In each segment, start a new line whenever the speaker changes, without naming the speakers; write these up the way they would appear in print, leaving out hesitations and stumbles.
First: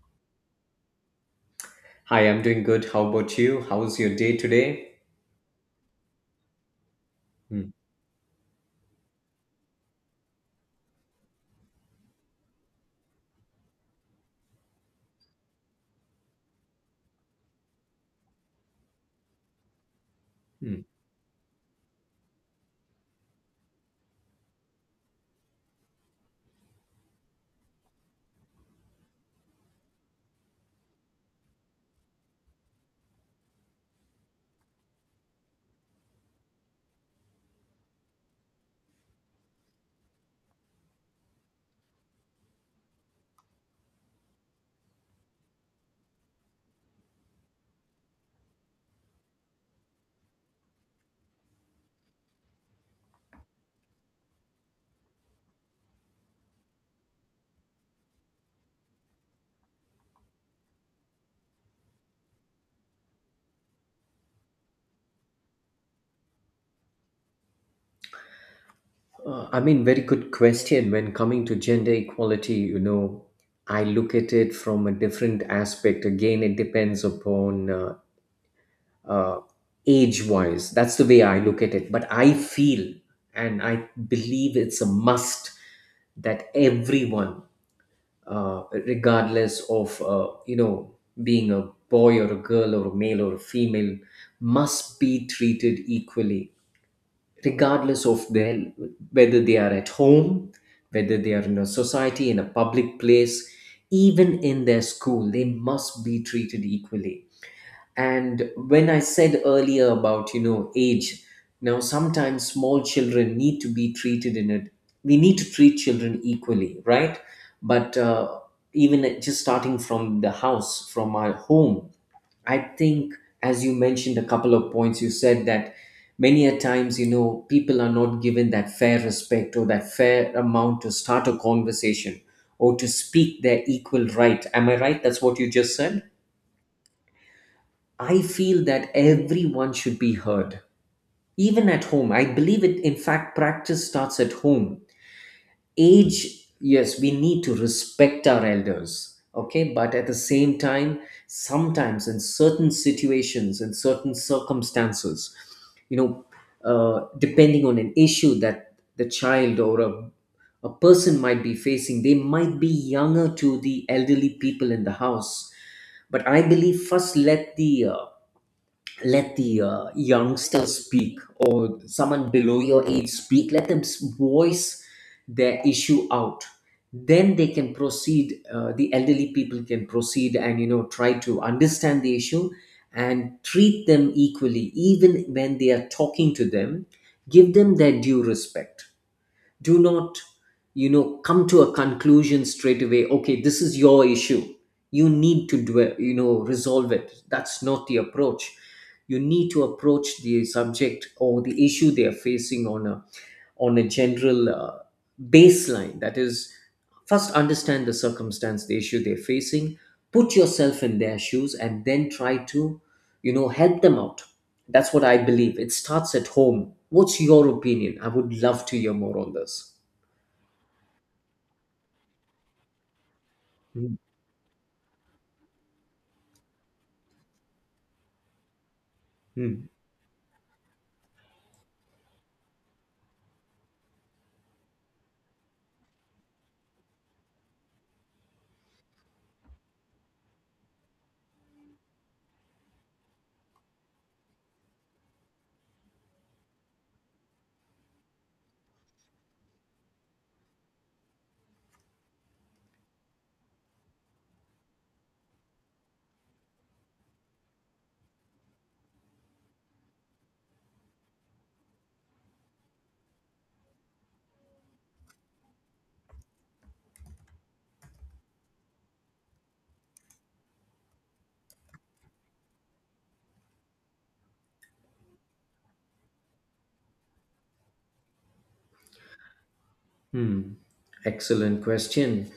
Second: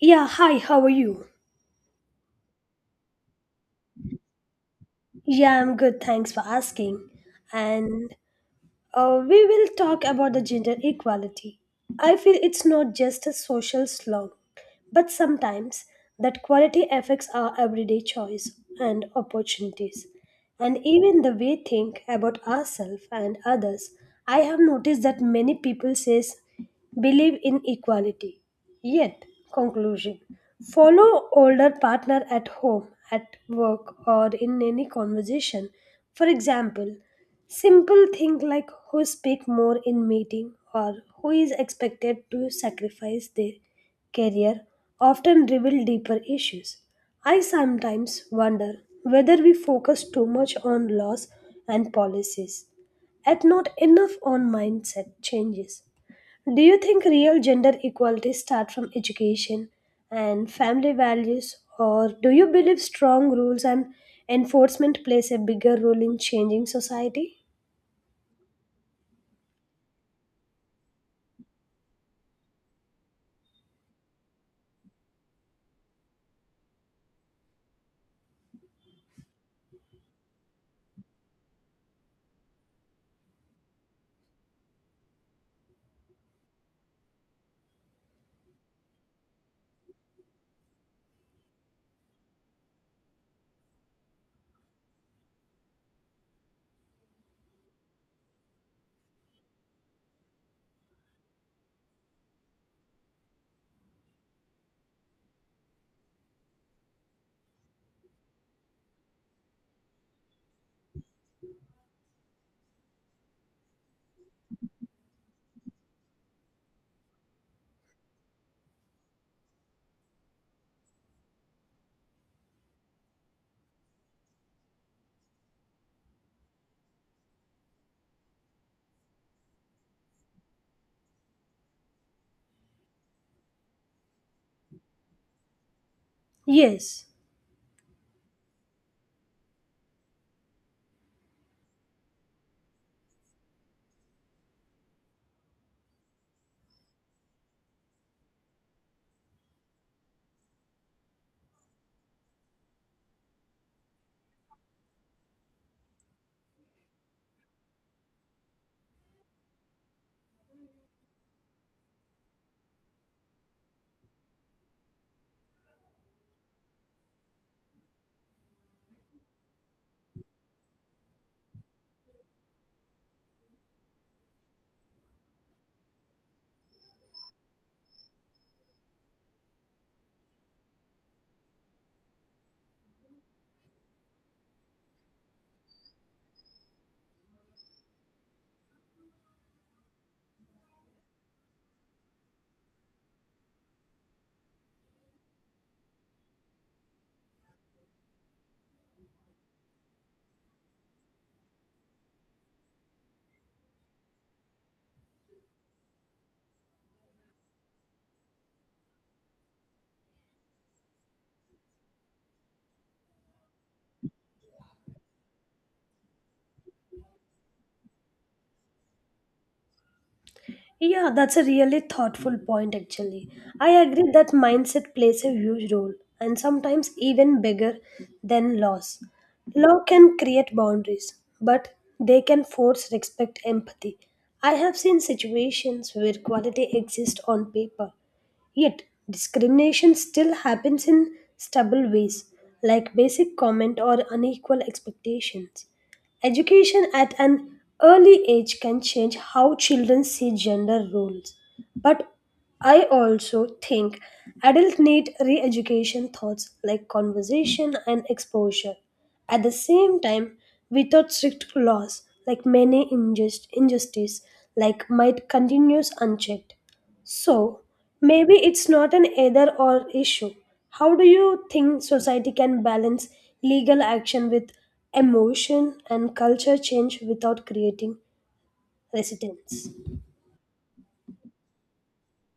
Yeah, hi, how are you?
Hi, I'm doing good. How about you? How's your day today?
Yeah, I'm good, thanks for asking.
Hmm,
And we will talk about the gender equality. I feel it's not just a social slog, but sometimes that quality affects our everyday choice and opportunities, and
hmm.
even the way we think about ourselves and others. I have noticed that many people says believe in equality, yet conclusion follow older partner at home, at work, or in any conversation. For example, simple things like who speak more in meeting or who is expected to sacrifice their career often reveal deeper issues. I sometimes wonder whether we focus too much on laws and policies and not enough on mindset changes. Do you think real gender equality starts from education and family values or do you believe strong rules and enforcement plays a bigger role in changing society?
Very good question. When coming to gender equality, I look at it from a different aspect. Again, it depends upon uh, age wise. That's the way I look at it. But I feel and I believe it's a must that everyone, regardless of, being a boy or a girl or a male or a female, must be treated equally regardless of their, whether they are at home, whether they are in a society, in a public place, even in their school, they must be treated equally. And when I said earlier about, you know, age, now sometimes small children need to be treated in it. We need to treat children equally, right? but uh, just starting from the house, from our home, I think, as you mentioned a couple of points, you said that many a times, you know, people are not given that fair respect or that fair amount to start a conversation or to speak their equal right. Am I right? That's what you just said?
Yes.
I feel that everyone should be heard, even at home. I believe it, in fact, practice starts at home. Age, yes, we need to respect our elders, okay, but at the same time, sometimes in certain situations, in certain circumstances, you know, depending on an issue that the child or a person might be facing, they might be younger to the elderly people in the house, but I believe, first let the youngsters speak, or someone below your age speak, voice their issue out. Then they can proceed, the elderly people can proceed and, you know, try to understand the issue and treat them equally even when they are talking to them. Give them their due respect. Do not, you know, come to a conclusion straight away, okay, this is your issue, you need to dwell, you know, resolve it. That's not the approach. You need to approach the subject or the issue they are facing on a, on a general baseline. That is, first understand the circumstance, the issue they're facing, put yourself in their shoes, and then try to, you know, help them out. That's what I believe. It starts at home. What's your opinion? I would love to hear more on this.
Yeah, that's a really thoughtful point actually. I
Hmm.
agree that mindset plays a huge role and sometimes even bigger than laws.
Hmm.
Law can create boundaries, but they can force respect empathy. I have seen situations where quality exists on paper, yet, discrimination still happens in stubble ways, like basic comment or unequal expectations. Education at an early age can change how children see gender roles. But I also think adults need re education thoughts like conversation and exposure. At the same time, without strict laws, like many injustice, like might continues unchecked. So, maybe it's not an either or issue. How do you think society can balance legal action with emotion and culture change without creating resistance?
Hmm. Excellent question.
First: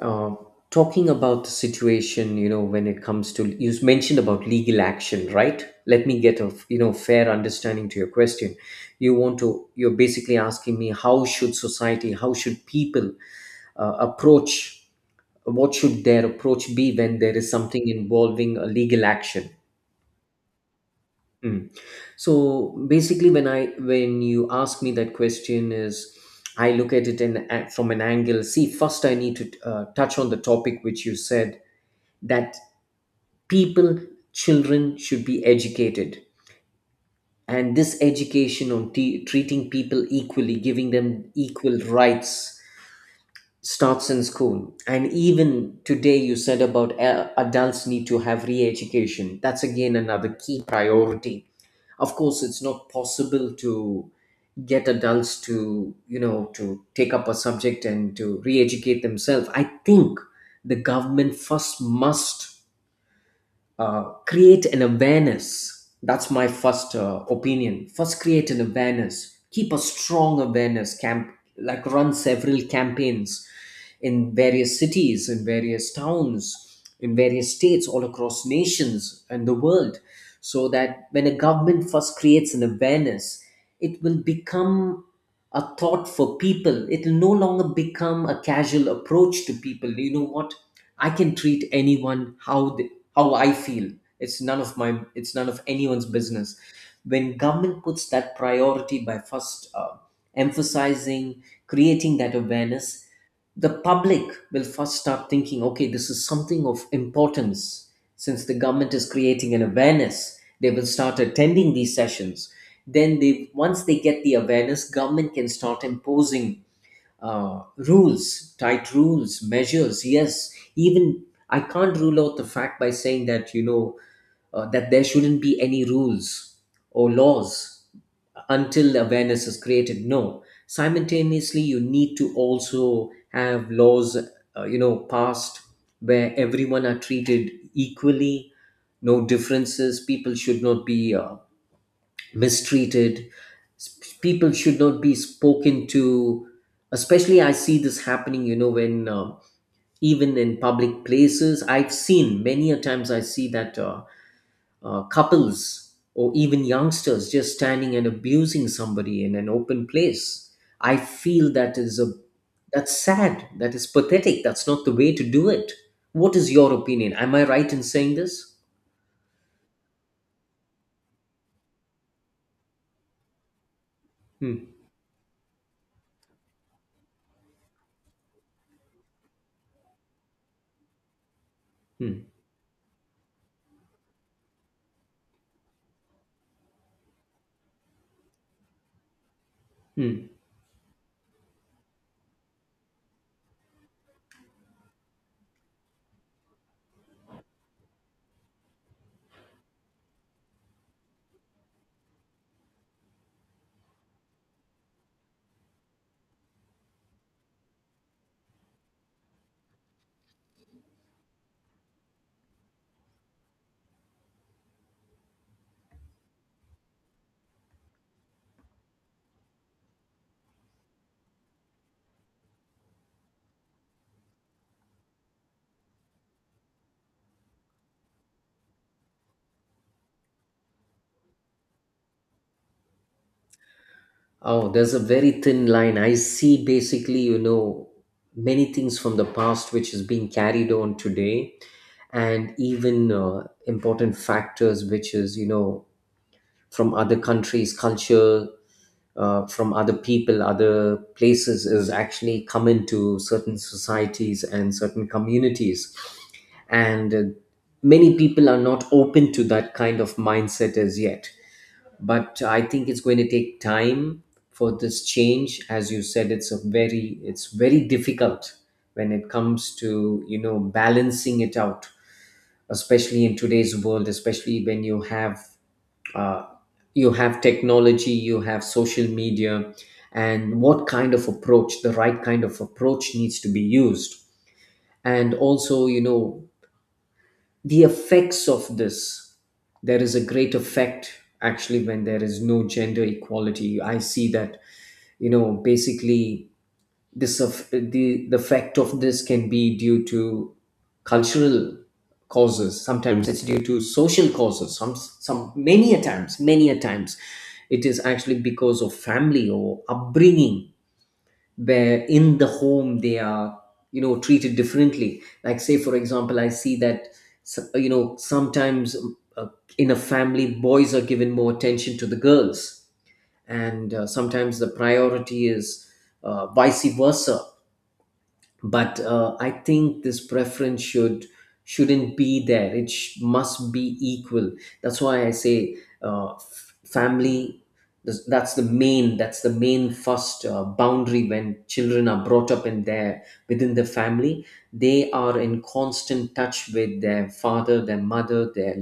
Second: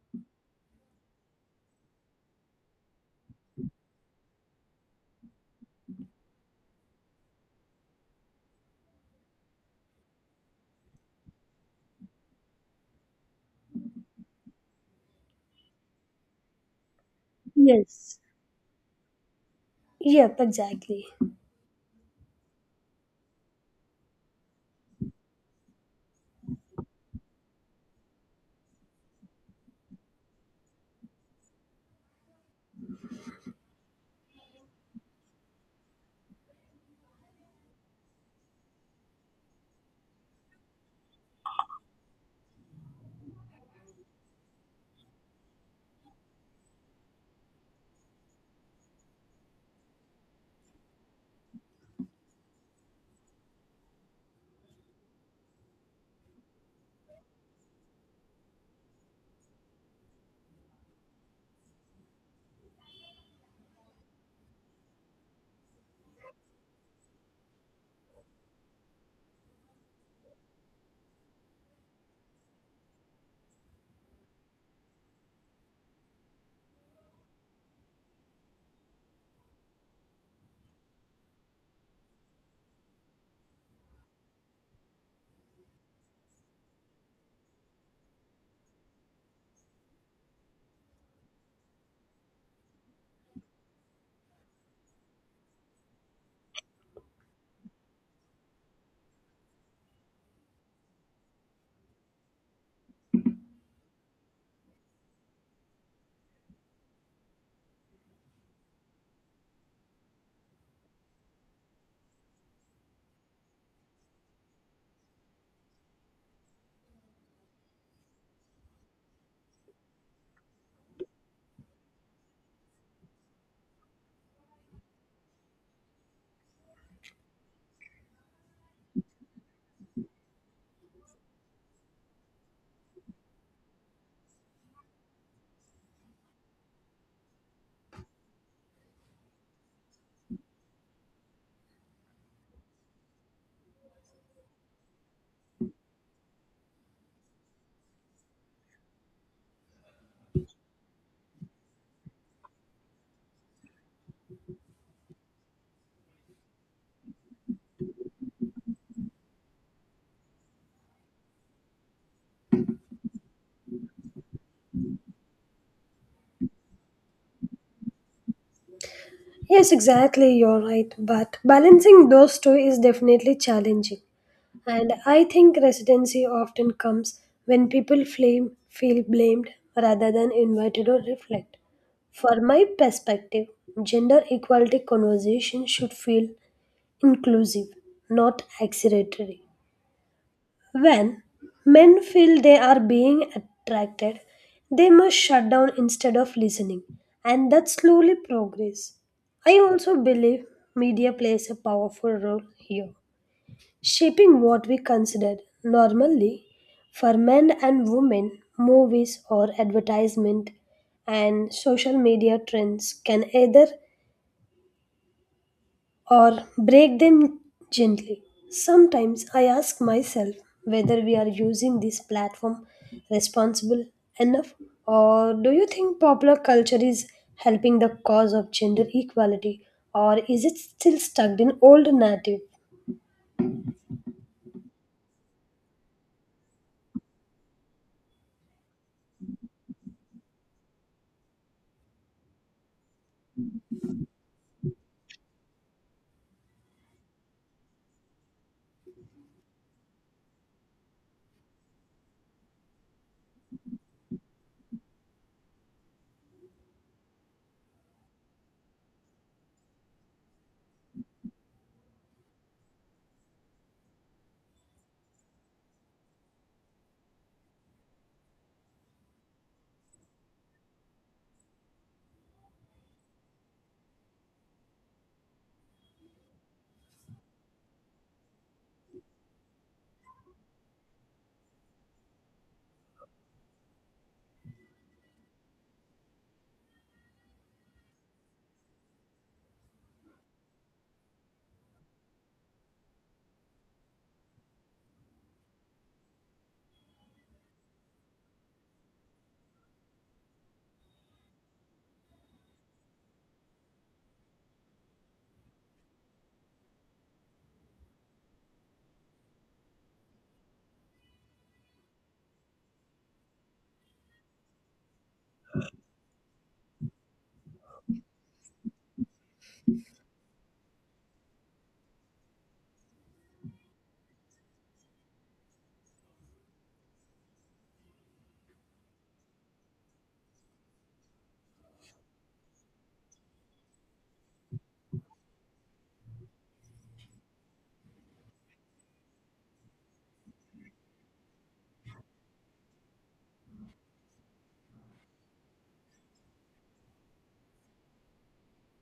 Uh, Talking about the situation, you know, when it comes to, you mentioned about legal action, right? Let me get a, you know, fair understanding to your question. You want to you're basically asking me, how should society, how should people approach, what should their approach be when there is something
Yes.
involving a legal action?
Yep, exactly.
Mm. So basically, when you ask me that question, is, I look at it in a- from an angle. See, first I need to touch on the topic which you said that people, children should be educated, and this education on treating people equally, giving them equal rights, starts in school. And even today, you said about adults need to have re-education. That's again another key priority. Of course, it's not possible to get adults to, you know, to take up a subject and to re-educate themselves. I think the government first must create an awareness. That's my first opinion. First create an awareness, keep a strong awareness camp, like run several campaigns in various cities, in various towns, in various states, all across nations and the world. So that when a government first creates an awareness, it will become a thought for people. It will no longer become a casual approach to people. You know what? I can treat anyone how they, how I feel. It's none of my. It's none of anyone's business. When government puts that priority by first emphasizing, creating that awareness, the public will first start thinking, okay, this is something of importance. Since the government is creating an awareness, they will start attending these sessions. Then they once they get the awareness, government can start imposing rules, tight rules, measures. Yes, even I can't rule out the fact by saying that, you know, that there shouldn't be any rules or laws until awareness is created. No, simultaneously, you need to also have laws, passed, where everyone are treated equally, no differences. People should not be mistreated. People should not be spoken to. Especially, I see this happening, you know, when even in public places, I've seen many a times, I see that couples or even youngsters just standing and abusing somebody in an open place. I feel that is a, that's sad. That is pathetic. That's not the way to do it. What is your opinion? Am I right in saying this?
Yes, exactly, you're right. But balancing those two is definitely challenging.
Hmm.
And I think residency often comes when people feel blamed rather than invited or reflect.
Hmm.
For my perspective, gender equality conversation should feel inclusive, not accusatory.
Hmm.
When men feel they are being attracted, they must shut down instead of listening, and that slowly progress. I also believe media plays a powerful role here shaping what we consider normally for men and women, movies or advertisement and social media trends can either or break them gently. Sometimes I ask myself whether we are using this platform responsible enough or do you think popular culture is helping the cause of gender equality or is it still stuck in old narrative?
Oh, there's a very thin line. I see basically, you know, many things from the past which is being carried on today, and even important factors which is, you know, from other countries, culture, from other people, other places, is actually come into certain societies and certain communities. And many people are not open to that kind of mindset as yet, but I think it's going to take time for this change. As you said, it's a very, it's very difficult when it comes to, you know, balancing it out, especially in today's world, especially when uh, you have technology, you have social media, and what kind of approach, the right kind of approach needs to be used. And also, you know, the effects of this, there is a great effect actually when there is no gender equality. I see that, you know, basically this of the effect of this can be due to cultural causes, sometimes it's due to social causes, some many a times, many a times it is actually because of family or upbringing, where in the home they are, you know, treated differently. Like, say for example, I see that, you know, sometimes in a family, boys are given more attention to the girls, and sometimes the priority is vice versa. But I think this preference shouldn't be there. Must be equal. That's why I say, family, that's the main, that's the main first boundary. When children are brought up in their, within the family, they are in constant touch with their father, their mother, their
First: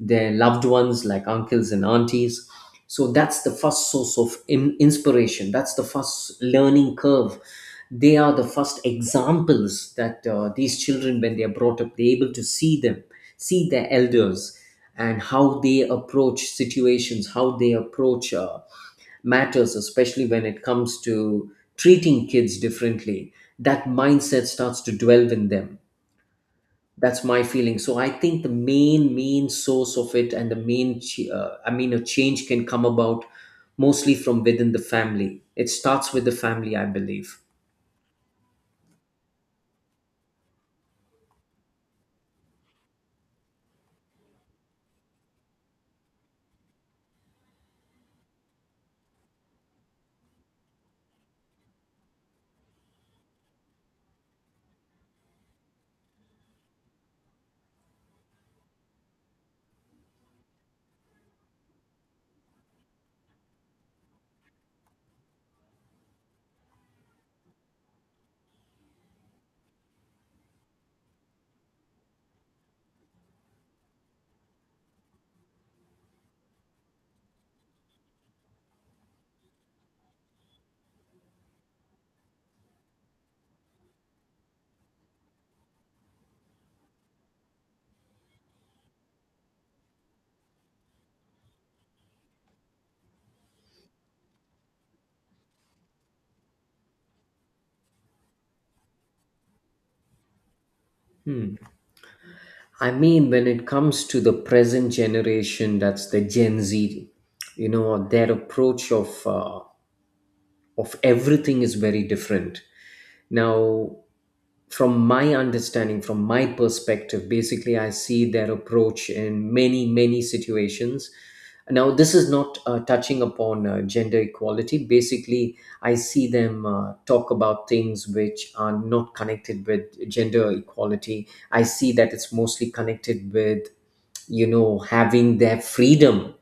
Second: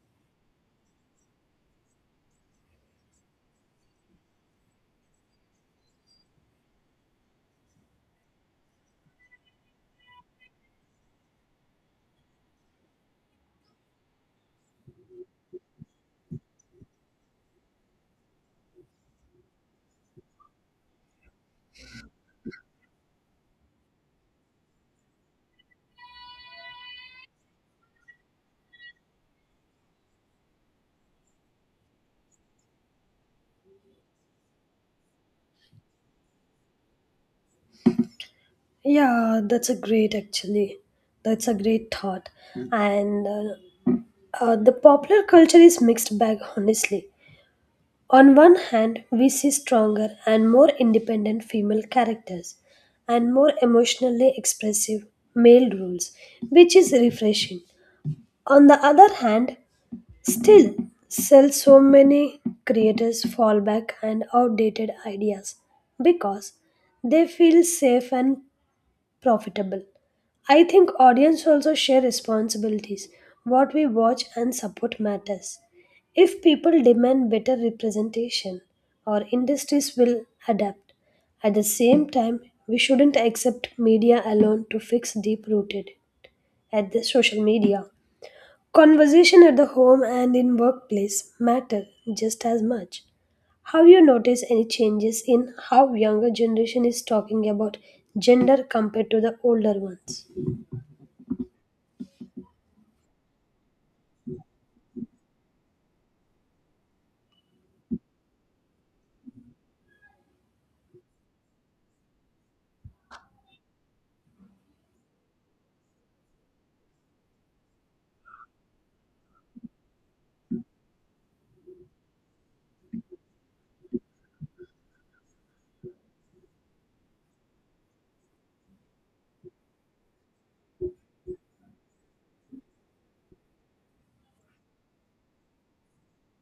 their loved ones, like uncles and aunties. So that's the first source of inspiration. That's the first learning curve. They are the first examples, that these children when they are brought up, they're able to see them, see their elders, and how they approach situations, how they approach matters, especially when it comes to treating kids differently, that mindset starts to dwell in them. That's my feeling. So I think the main, main source of it, and the main, a change can come about mostly from within the family. It starts with the family, I believe.
Yeah, that's a great actually. That's a great thought. Mm. And the popular culture is mixed bag, honestly. On one hand, we see stronger and more independent female characters and more emotionally expressive male roles, which is refreshing. On the other hand, still sell so many creators fall back and outdated ideas because they feel safe and profitable. I think audience also share responsibilities. What we watch and support matters. If people demand better representation, our industries will adapt. At the same time, we shouldn't accept media alone to fix deep rooted at the social media. Conversation at the home and in workplace matter just as much. Have you noticed any changes in how younger generation is talking about gender compared to the older ones?
I mean, when it comes to the present generation, that's the Gen Z, you know, their approach of everything is very different. Now, from my understanding, from my perspective, basically, I see their approach in many, many situations. Now, this is not touching upon gender equality. Basically, I see them talk about things which are not connected with gender equality. I see that it's mostly connected with, you know, having their freedom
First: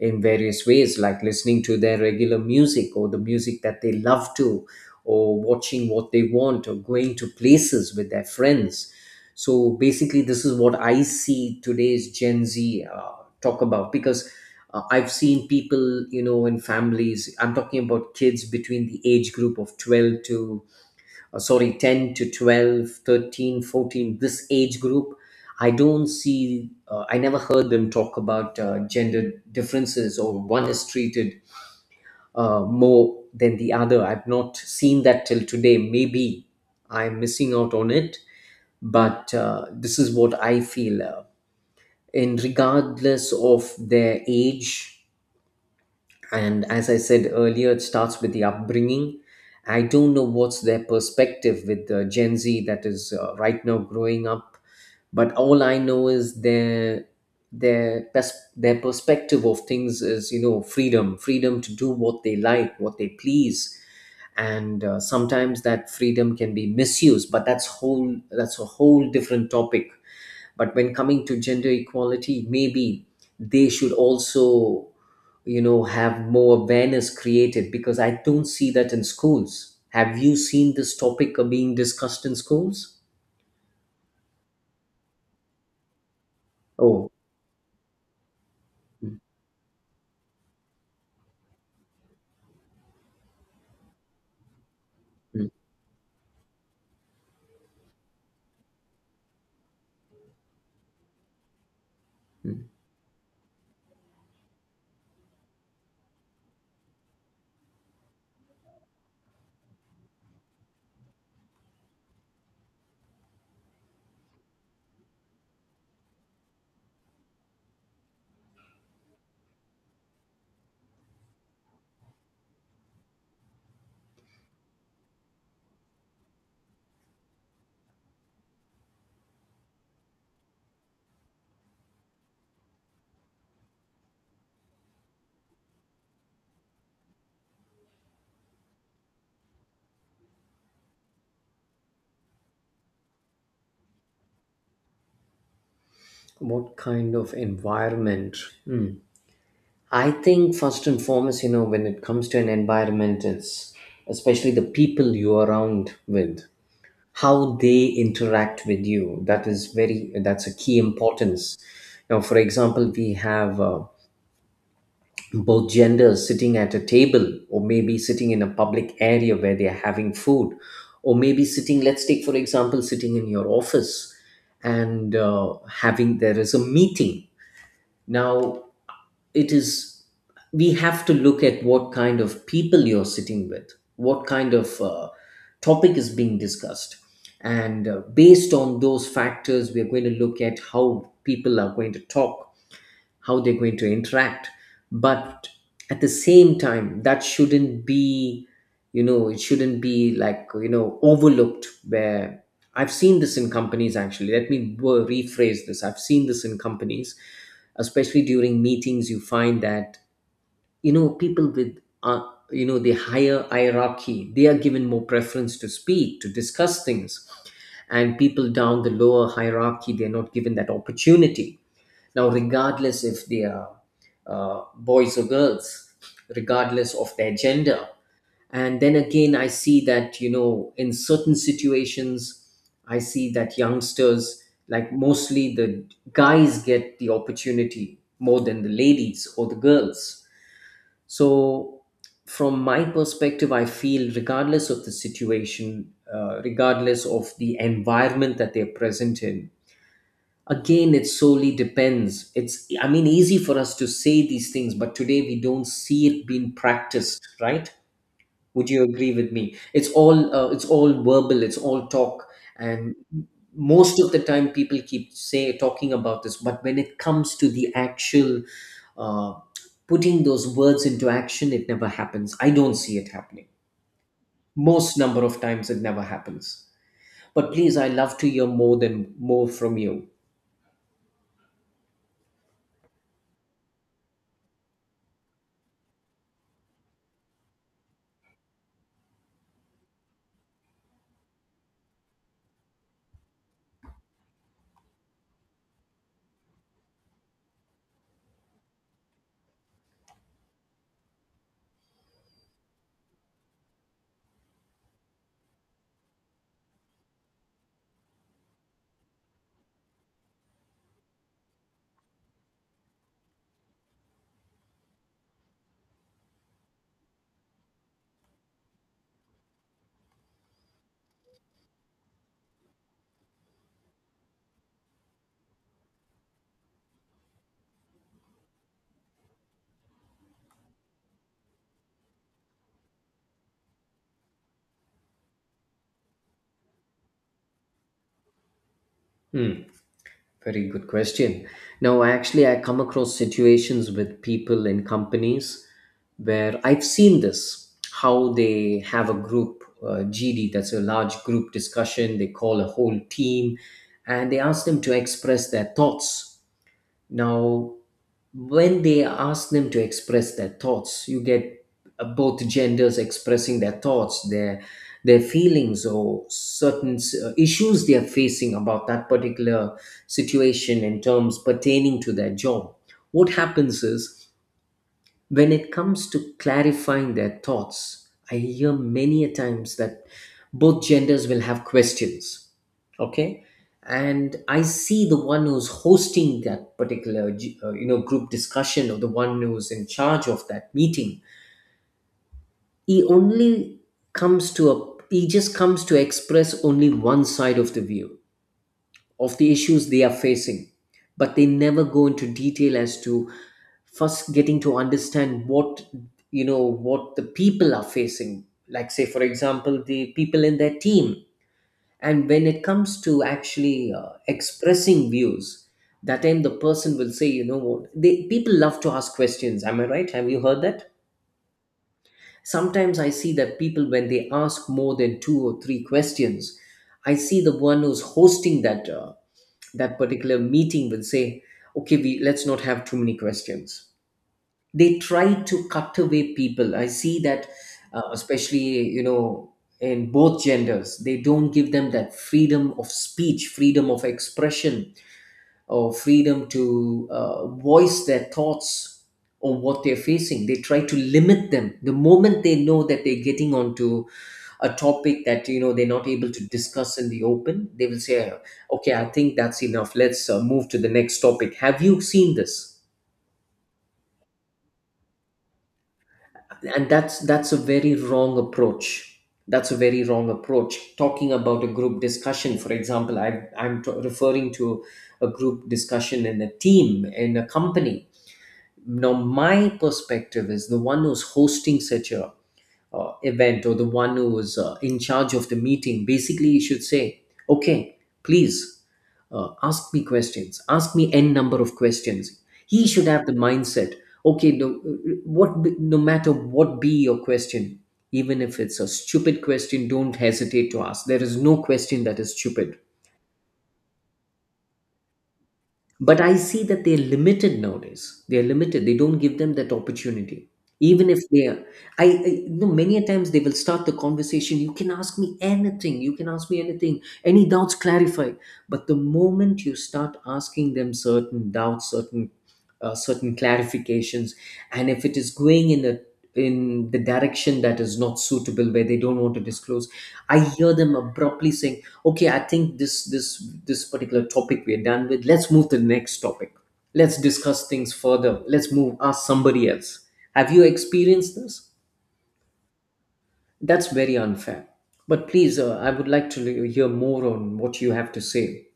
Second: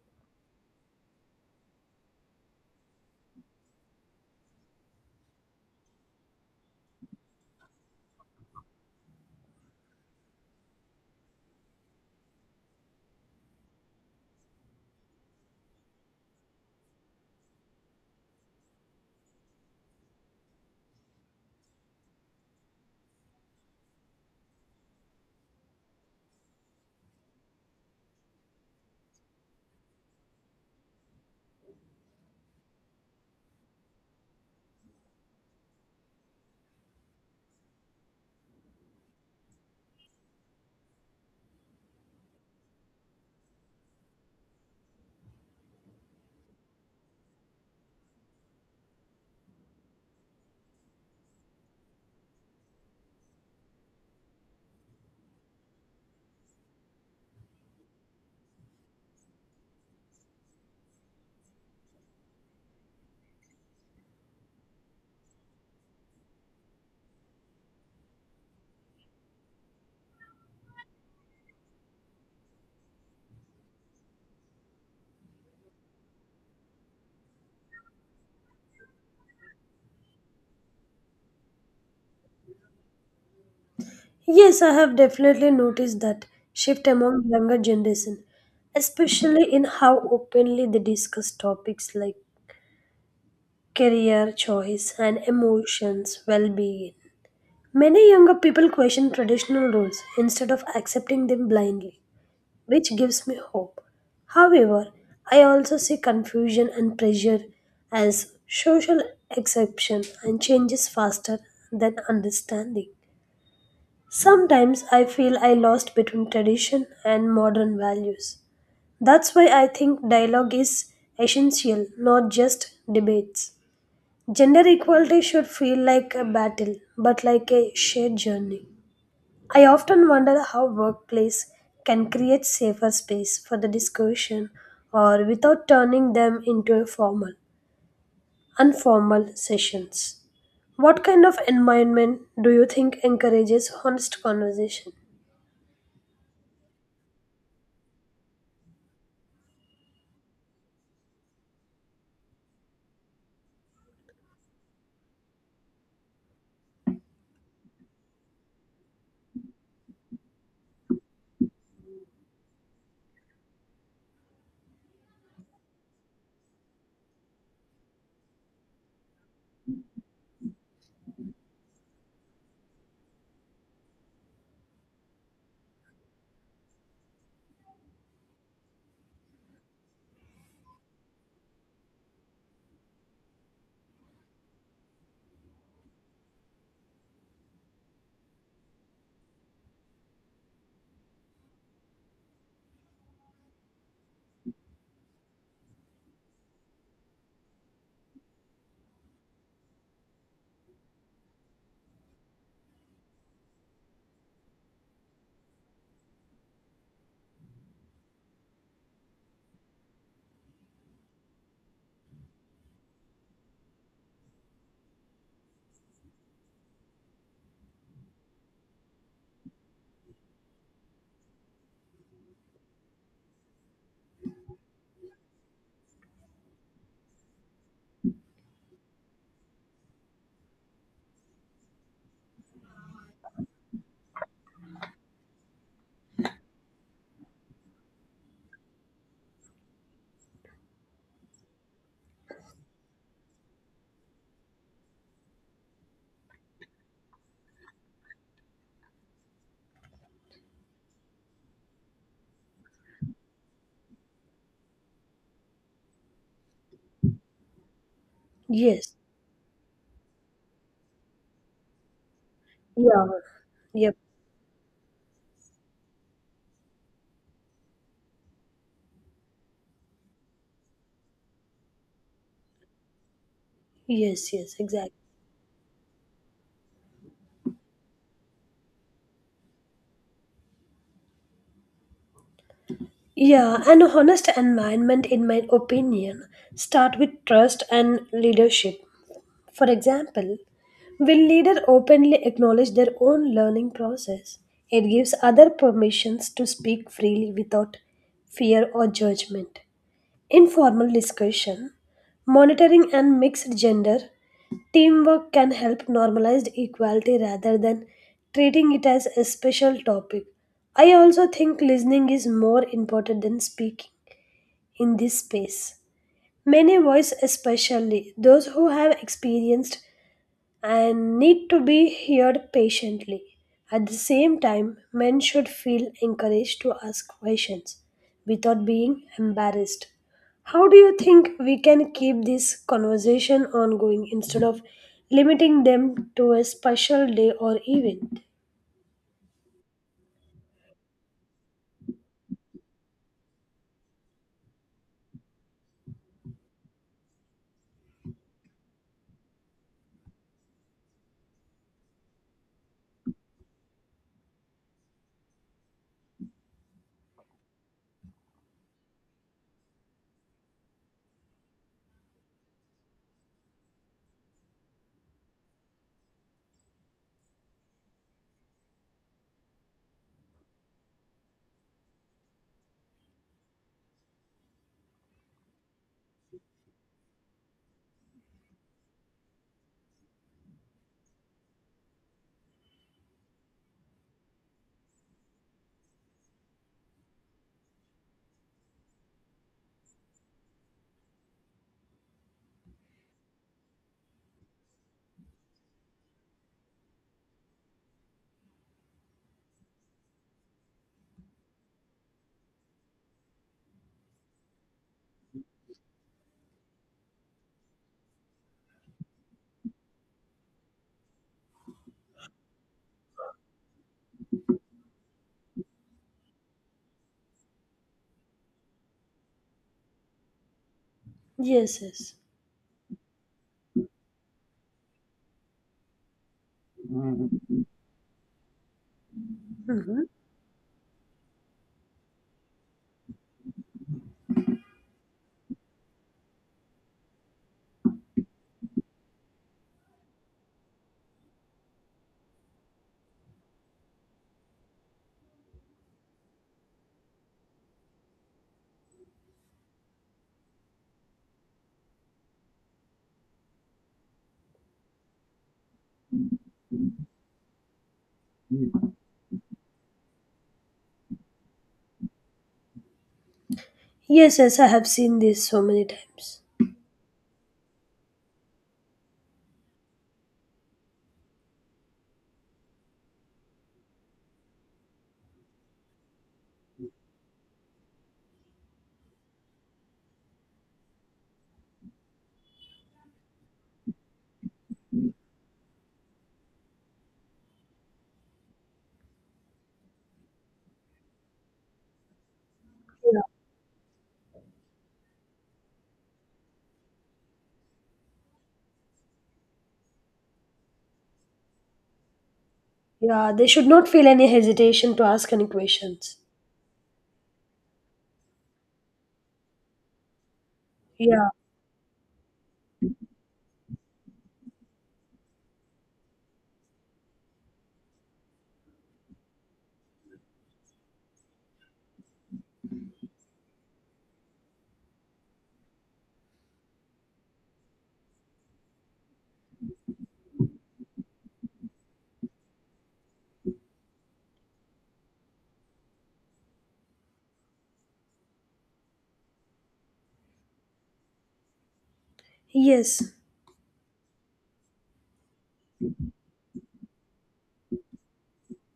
in various ways, like listening to their regular music or the music that they love to, or watching what they want, or going to places with their friends. So basically this is what I see today's Gen Z talk about. Because I've seen people, you know, in families, I'm talking about kids between the age group of 12 to sorry 10 to 12, 13, 14. This age group, I don't see, I never heard them talk about gender differences or one is treated more than the other. I've not seen that till today. Maybe I'm missing out on it. But this is what I feel, in regardless of their age. And as I said earlier, it starts with the upbringing. I don't know what's their perspective with the Gen Z that is right now growing up. But all I know is their perspective of things is freedom to do what they like, what they please. And sometimes that freedom can be misused, but that's a whole different topic. But when coming to gender equality, maybe they should also have more awareness created, because I don't see that in schools. Have you seen this topic being discussed in schools?
Yes, I have definitely noticed that shift
Oh.
among younger generation, especially in how openly they discuss topics like career choice and
Mm.
emotions, well-being. Many younger people question traditional roles instead of accepting them blindly,
Mm.
which gives me hope. However, I also see confusion and pressure as social exception and changes faster than understanding. Sometimes I feel I lost between tradition and modern values. That's why I think dialogue is essential, not just debates. Gender equality should feel like a battle, but like a shared journey. I often wonder how workplace can create safer space for the discussion or without turning them into a formal, informal sessions. What kind of environment do you think encourages honest conversation?
What kind of environment? Hmm. I think first and foremost, you know, when it comes to an environment, it's especially the people you're around with, how they interact with you. That is very, that's a key importance. Now, for example, we have both genders sitting at a table, or maybe sitting in a public area where they're having food, or maybe sitting, let's take, for example, sitting in your office, and having, there is a meeting. Now, it is we have to look at what kind of people you're sitting with, what kind of topic is being discussed. And based on those factors, we are going to look at how people are going to talk, how they're going to interact. But at the same time, that shouldn't be, it shouldn't be like, overlooked, where I've seen this in companies. Actually, rephrase this. I've seen this in companies, especially during meetings. You find that, people with, the higher hierarchy, they are given more preference to speak, to discuss things. And people down the lower hierarchy, they're not given that opportunity. Now, regardless if they are boys or girls, regardless of their gender. And then again, I see that, in certain situations, I see that youngsters, like mostly the guys, get the opportunity more than the ladies or the girls. So, from my perspective, I feel regardless of the situation, regardless of the environment that they're present in, again it solely depends. It's I mean, easy for us to say these things, but today we don't see it being practiced, right? Would you
Yes.
agree with me? It's all verbal, it's all talk. And
Yeah. Yep.
most of the time people keep say talking about this, but when it comes to the actual uh, putting those words into action, it never happens. I don't see it happening.
Yes, yes, exactly.
Most number of times it never happens. But please, I love to hear more from you.
Yeah, an honest environment, in my opinion, start with trust and leadership. For example, when leaders openly acknowledge their own learning process, it gives other permissions to speak freely without fear or judgment. Informal discussion, monitoring, and mixed gender teamwork can help normalize equality rather than treating it as a special topic. I also think listening is more important than speaking in this space. Many voice, especially those who have experienced and need to be heard patiently. At the same time, men should feel encouraged to ask questions without being embarrassed. How do you think we can keep this conversation ongoing instead of limiting them to a special day or event?
Hmm. Very good question. Now, actually, I come across situations with people in companies where I've seen this. How they have a group GD, that's a large group discussion, they call a whole team and they ask them to express their thoughts. Now, when they ask them to express their thoughts, you get both genders expressing their thoughts, their feelings, or certain issues they are facing about that particular situation in terms pertaining to their job. What happens is, when it comes to clarifying their thoughts, I hear many a times that both genders will have questions. Okay, and I see the one who's hosting that particular group discussion, or the one who's in charge of that meeting. He only comes to a he just comes to express only one side of the view of the issues they are facing, but they never go into detail as to first getting to understand what, what the people are facing, like say, for example, the people in their team. And when it comes to actually expressing views, that time the person will say, you know what, they people love to ask questions. Am I right? Have you heard that?
Yes, yes.
Sometimes I see that people, when they ask more than two or three questions, I see the one who's hosting that
Mhm.
particular meeting will say, okay, we let's not have too many questions. They try to cut away people. I see that, especially, in both genders they don't give them that freedom of speech, freedom of expression, or freedom to voice their thoughts or what they're facing. They try to limit them. The moment they know that they're getting onto a topic that they're not able to discuss in the open, they will say, "Okay, I think that's enough. Let's move to the next topic." Have you seen this?
Yes, yes, I have seen this so many times.
And that's a very wrong approach. That's a very wrong approach. Talking about a group discussion, for example, referring to a group discussion in a team, in a company. Now, my perspective is the one who's hosting such a event, or the one who is in charge of the meeting. Basically, you should say, "Okay, please, ask me questions. Ask me n number of questions." He should
Yeah.
have the mindset. Okay, no, no matter what be your question, even if it's a stupid question, don't hesitate to ask. There is no question that is stupid.
Yeah, they should not feel any hesitation to ask any questions.
But I see that they're limited nowadays. They're limited. They don't give them that opportunity. Even if
Yeah.
they are, I you know many a times they will start the conversation. You can ask me anything. You can ask me anything. Any doubts, clarify. But the moment you start asking them certain doubts, certain clarifications, and if it is going in the direction that is not suitable, where they don't want to disclose, I hear them abruptly saying, "Okay, I think this particular topic we're done with. Let's move to the next topic. Let's discuss things further. Let's move ask somebody else." Have you experienced this?
Yes.
That's very unfair. But please, I would like to hear more on what you have to say.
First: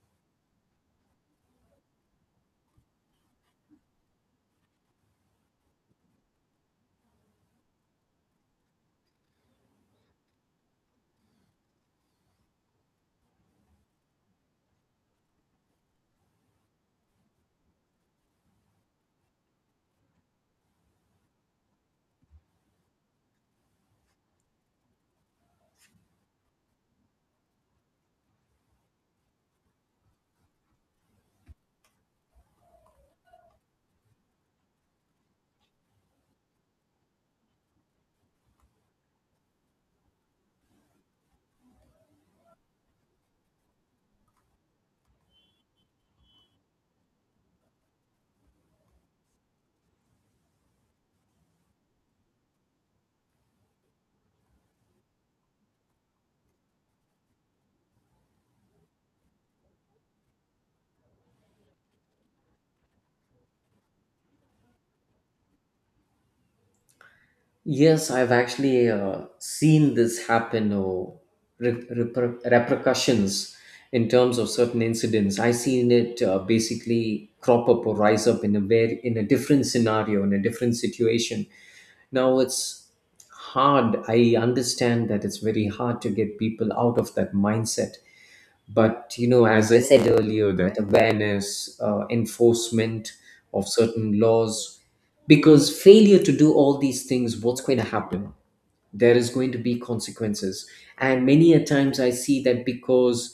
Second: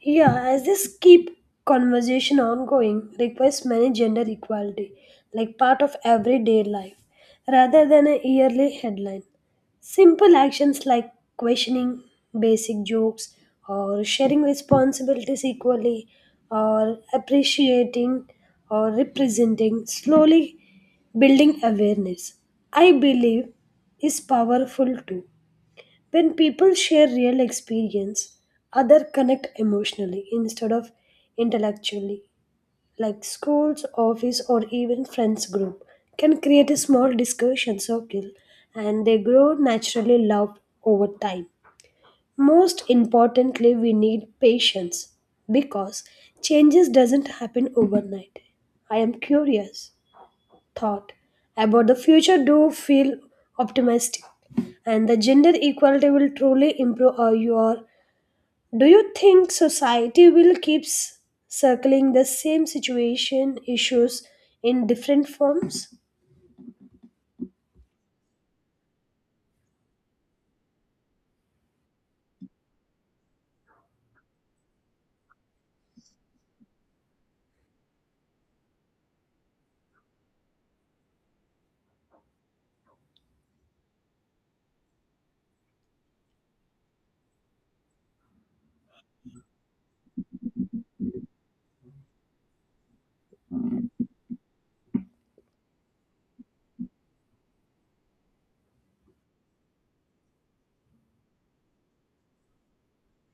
Yeah, as this keep conversation ongoing requires many gender equality, like part of everyday life, rather than a yearly headline. Simple actions like questioning basic jokes or sharing responsibilities equally or appreciating or representing slowly building awareness. I believe is powerful too when people share real experience, other connect emotionally instead of intellectually. Like schools, office, or even friends group can create a small discussion circle and they grow naturally love over time. Most importantly, we need patience because changes doesn't happen overnight. I am curious thought about the future do feel optimistic and the gender equality will truly improve our your do you think society will keep circling the same situation issues in different forms?
Yes, I've actually seen this happen or repercussions in terms of certain incidents. I've seen it basically crop up or rise up in a different scenario, in a different situation. Now it's hard. I understand that it's very hard to get people out of that mindset, but you know, as I said earlier, that awareness, enforcement of certain laws, because failure to do all these things, what's going to happen? There is going to be consequences. And many a times I see that, because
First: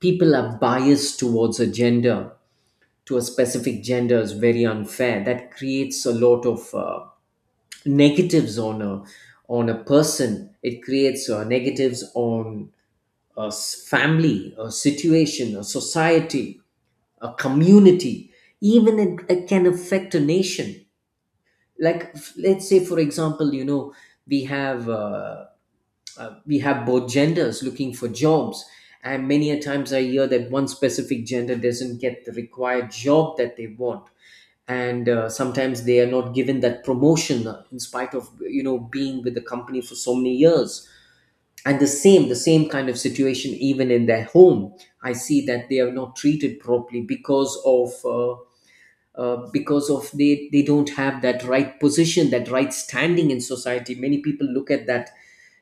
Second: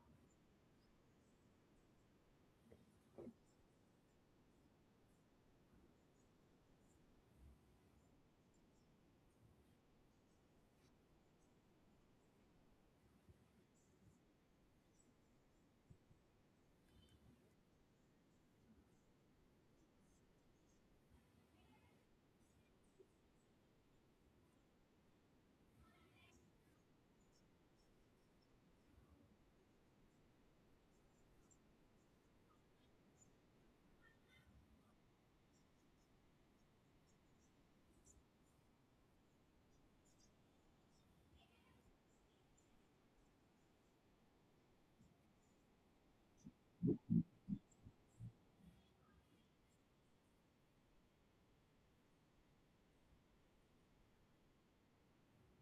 people are biased towards a gender, to a specific gender, is very unfair. That creates a lot of negatives on a person. It creates negatives on family, a situation, a society, a community, even it can affect a nation. Like let's say, for example, you know, we have both genders looking for jobs, and many a times I hear that one specific gender doesn't get the required job that they want. And sometimes they are not given that promotion, in spite of you know being with the company for so many years. And the same kind of situation even in their home. I see that they are not treated properly because of, they don't have that right position, that right standing in society. Many people look at that,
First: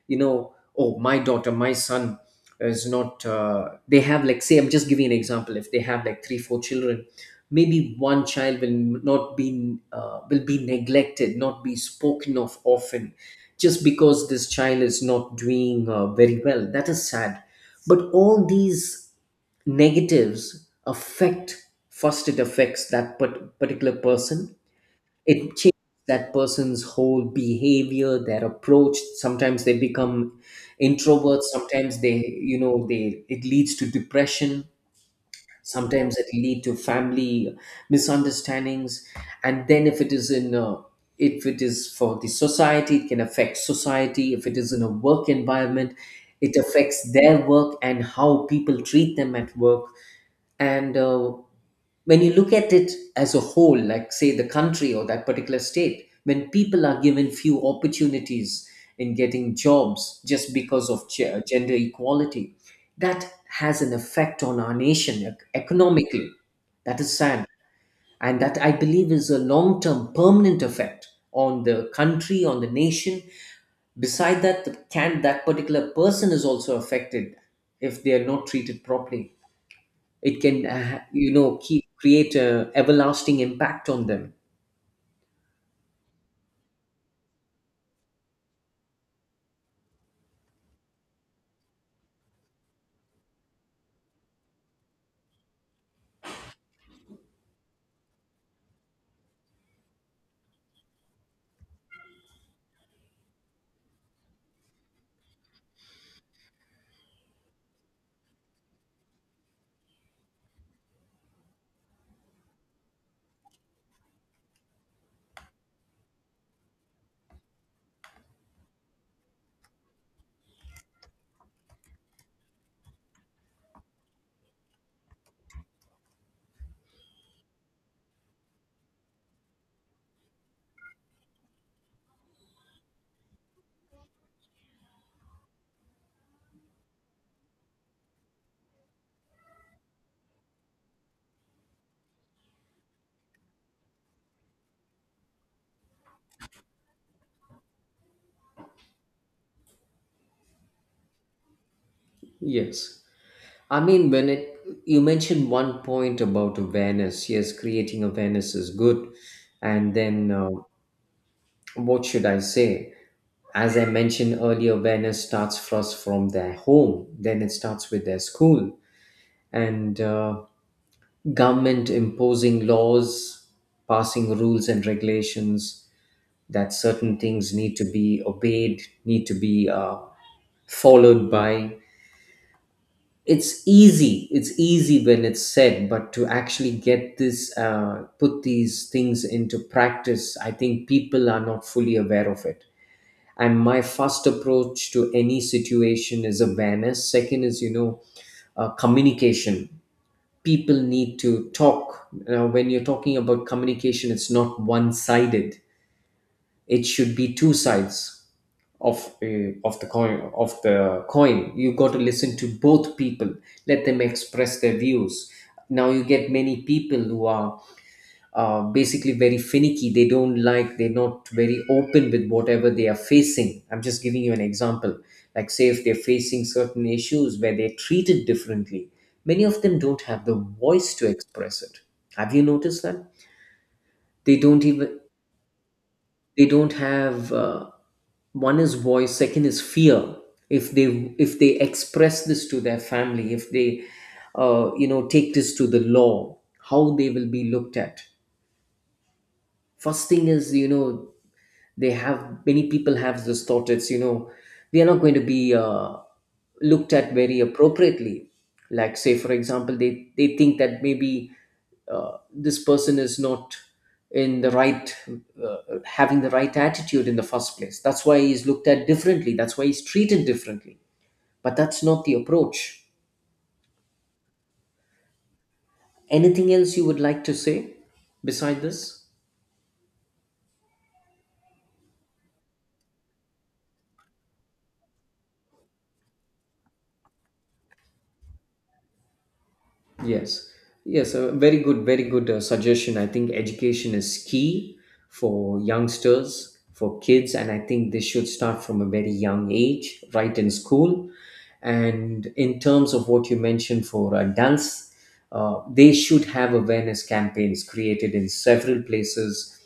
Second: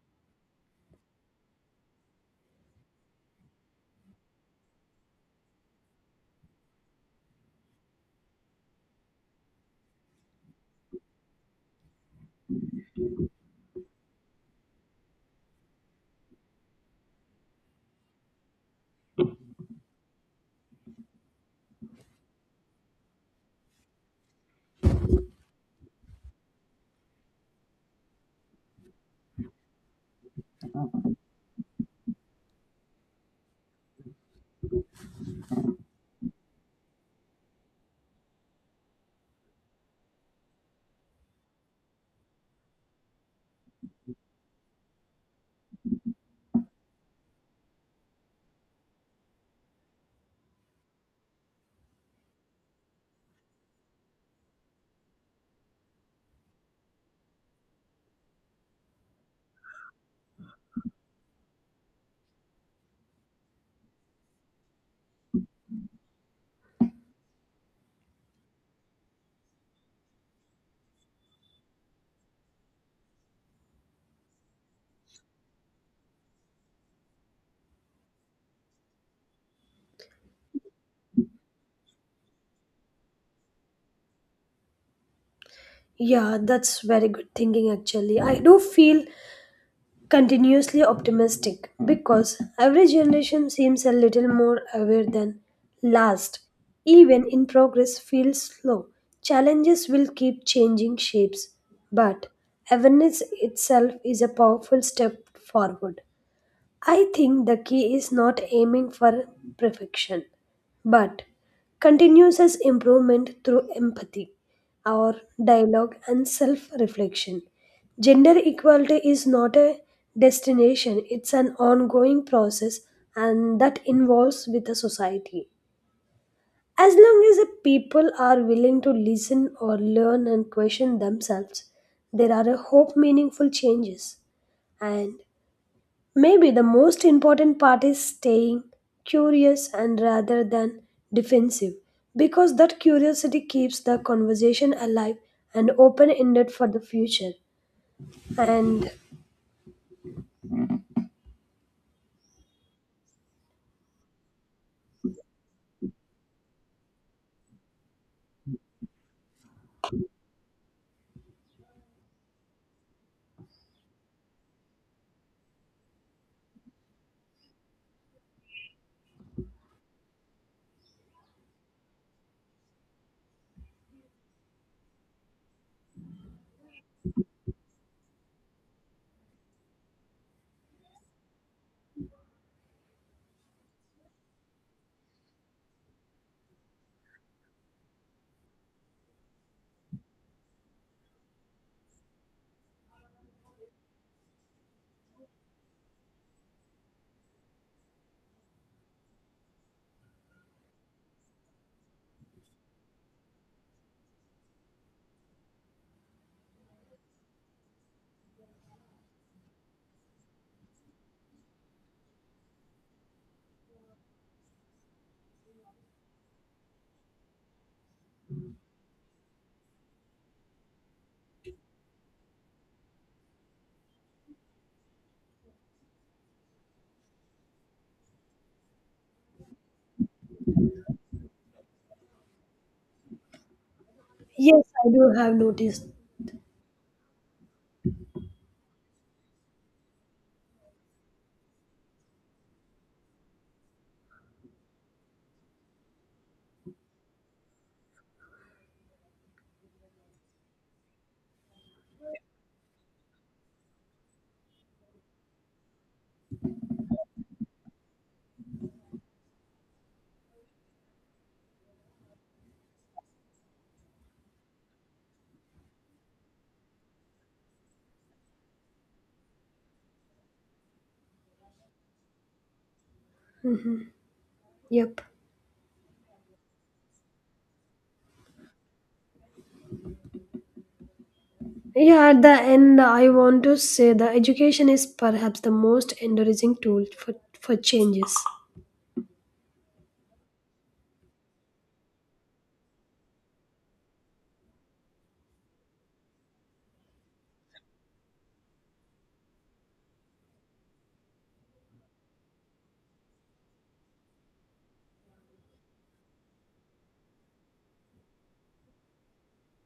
you know, oh, my daughter, my son is not they have, like say, I'm just giving an example, if they have like three four children, maybe one child will not be will be neglected, not be spoken of often, just because this child is not doing very well. That is sad. But all these negatives affect, first it affects that particular person. It changes that person's whole behavior, their approach. Sometimes they become introverts. Sometimes they, you know, they it leads to depression. Sometimes it lead to family misunderstandings. And then if it is if it is for the society, it can affect society. If it is in a work environment, it affects their work and how people treat them at work. And when you look at it as a whole, like say the country or that particular state, when people are given few opportunities in getting jobs just because of gender equality, that has an effect on our nation economically. That is sad. And that I believe is a long term permanent effect on the country, on the nation. Beside that, the, can that particular person is also affected if they are not treated properly. It can you know keep create a everlasting impact on them.
Yeah, that's very good thinking actually. I do feel continuously optimistic because every generation seems a little more aware than last. Even in progress feels slow. Challenges will keep changing shapes, but awareness itself is a powerful step forward. I think the key is not aiming for perfection, but continuous improvement through empathy, our dialogue, and self reflection. Gender equality is not a destination, it's an ongoing process, and that involves with the society. As long as the people are willing to listen or learn and question themselves, there are a hope meaningful changes. And maybe the most important part is staying curious and rather than defensive because that curiosity keeps the conversation alive and open ended for the future. And
Yes, I mean, when it you mentioned one point about awareness. Yes, creating awareness is good. And then, what should I say, as I mentioned earlier, awareness starts first from their home, then it starts with their school. And government imposing laws, passing rules and regulations, that certain things need to be obeyed, need to be followed by. It's easy when it's said, but to actually get this put these things into practice, I think people are not fully aware of it. And my first approach to any situation is awareness. Second is, you know, communication. People need to talk. Now, when you're talking about communication, it's not one sided. It should be two sides of the coin. You got to listen to both people, let them express their views. Now you get many people who are basically very finicky. They don't like They're not very open with whatever they are facing. I'm just giving you an example, like say, if they're facing certain issues where they're treated differently, many of them don't have the voice to express it. Have you noticed that? They
yes,
don't
I
even,
do have noticed.
they don't have one is voice, second is fear. If they express this to their family, if they you know take this to the law, how they will be looked at. First thing is, you know, they have many people have those thoughts. It's, you know, they are not going to be looked at very appropriately. Like say, for example, they think that maybe this person is not in the right uh, having the right attitude in the first place. That's why he's looked at differently, that's why he's treated differently. But that's not the approach.
Yep.
Anything else you would like to say beside this?
Yeah, at the end, I want to say the education is perhaps the most encouraging tool for changes.
Yes, yes, a very good, very good suggestion. I think education is key for youngsters, for kids, and I think they should start from a very young age, right in school. And in terms of what you mentioned for adults, they should have awareness campaigns created in several places,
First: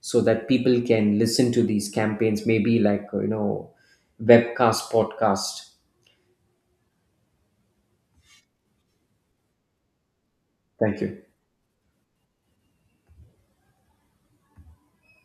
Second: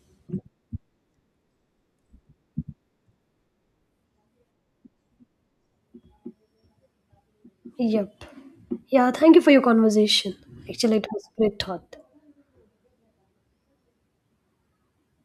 so that people can listen to these campaigns, maybe like, you know, webcast, podcast.
Yep. Yeah, thank you for your conversation. Actually,
Thank
it
you.
was a great thought.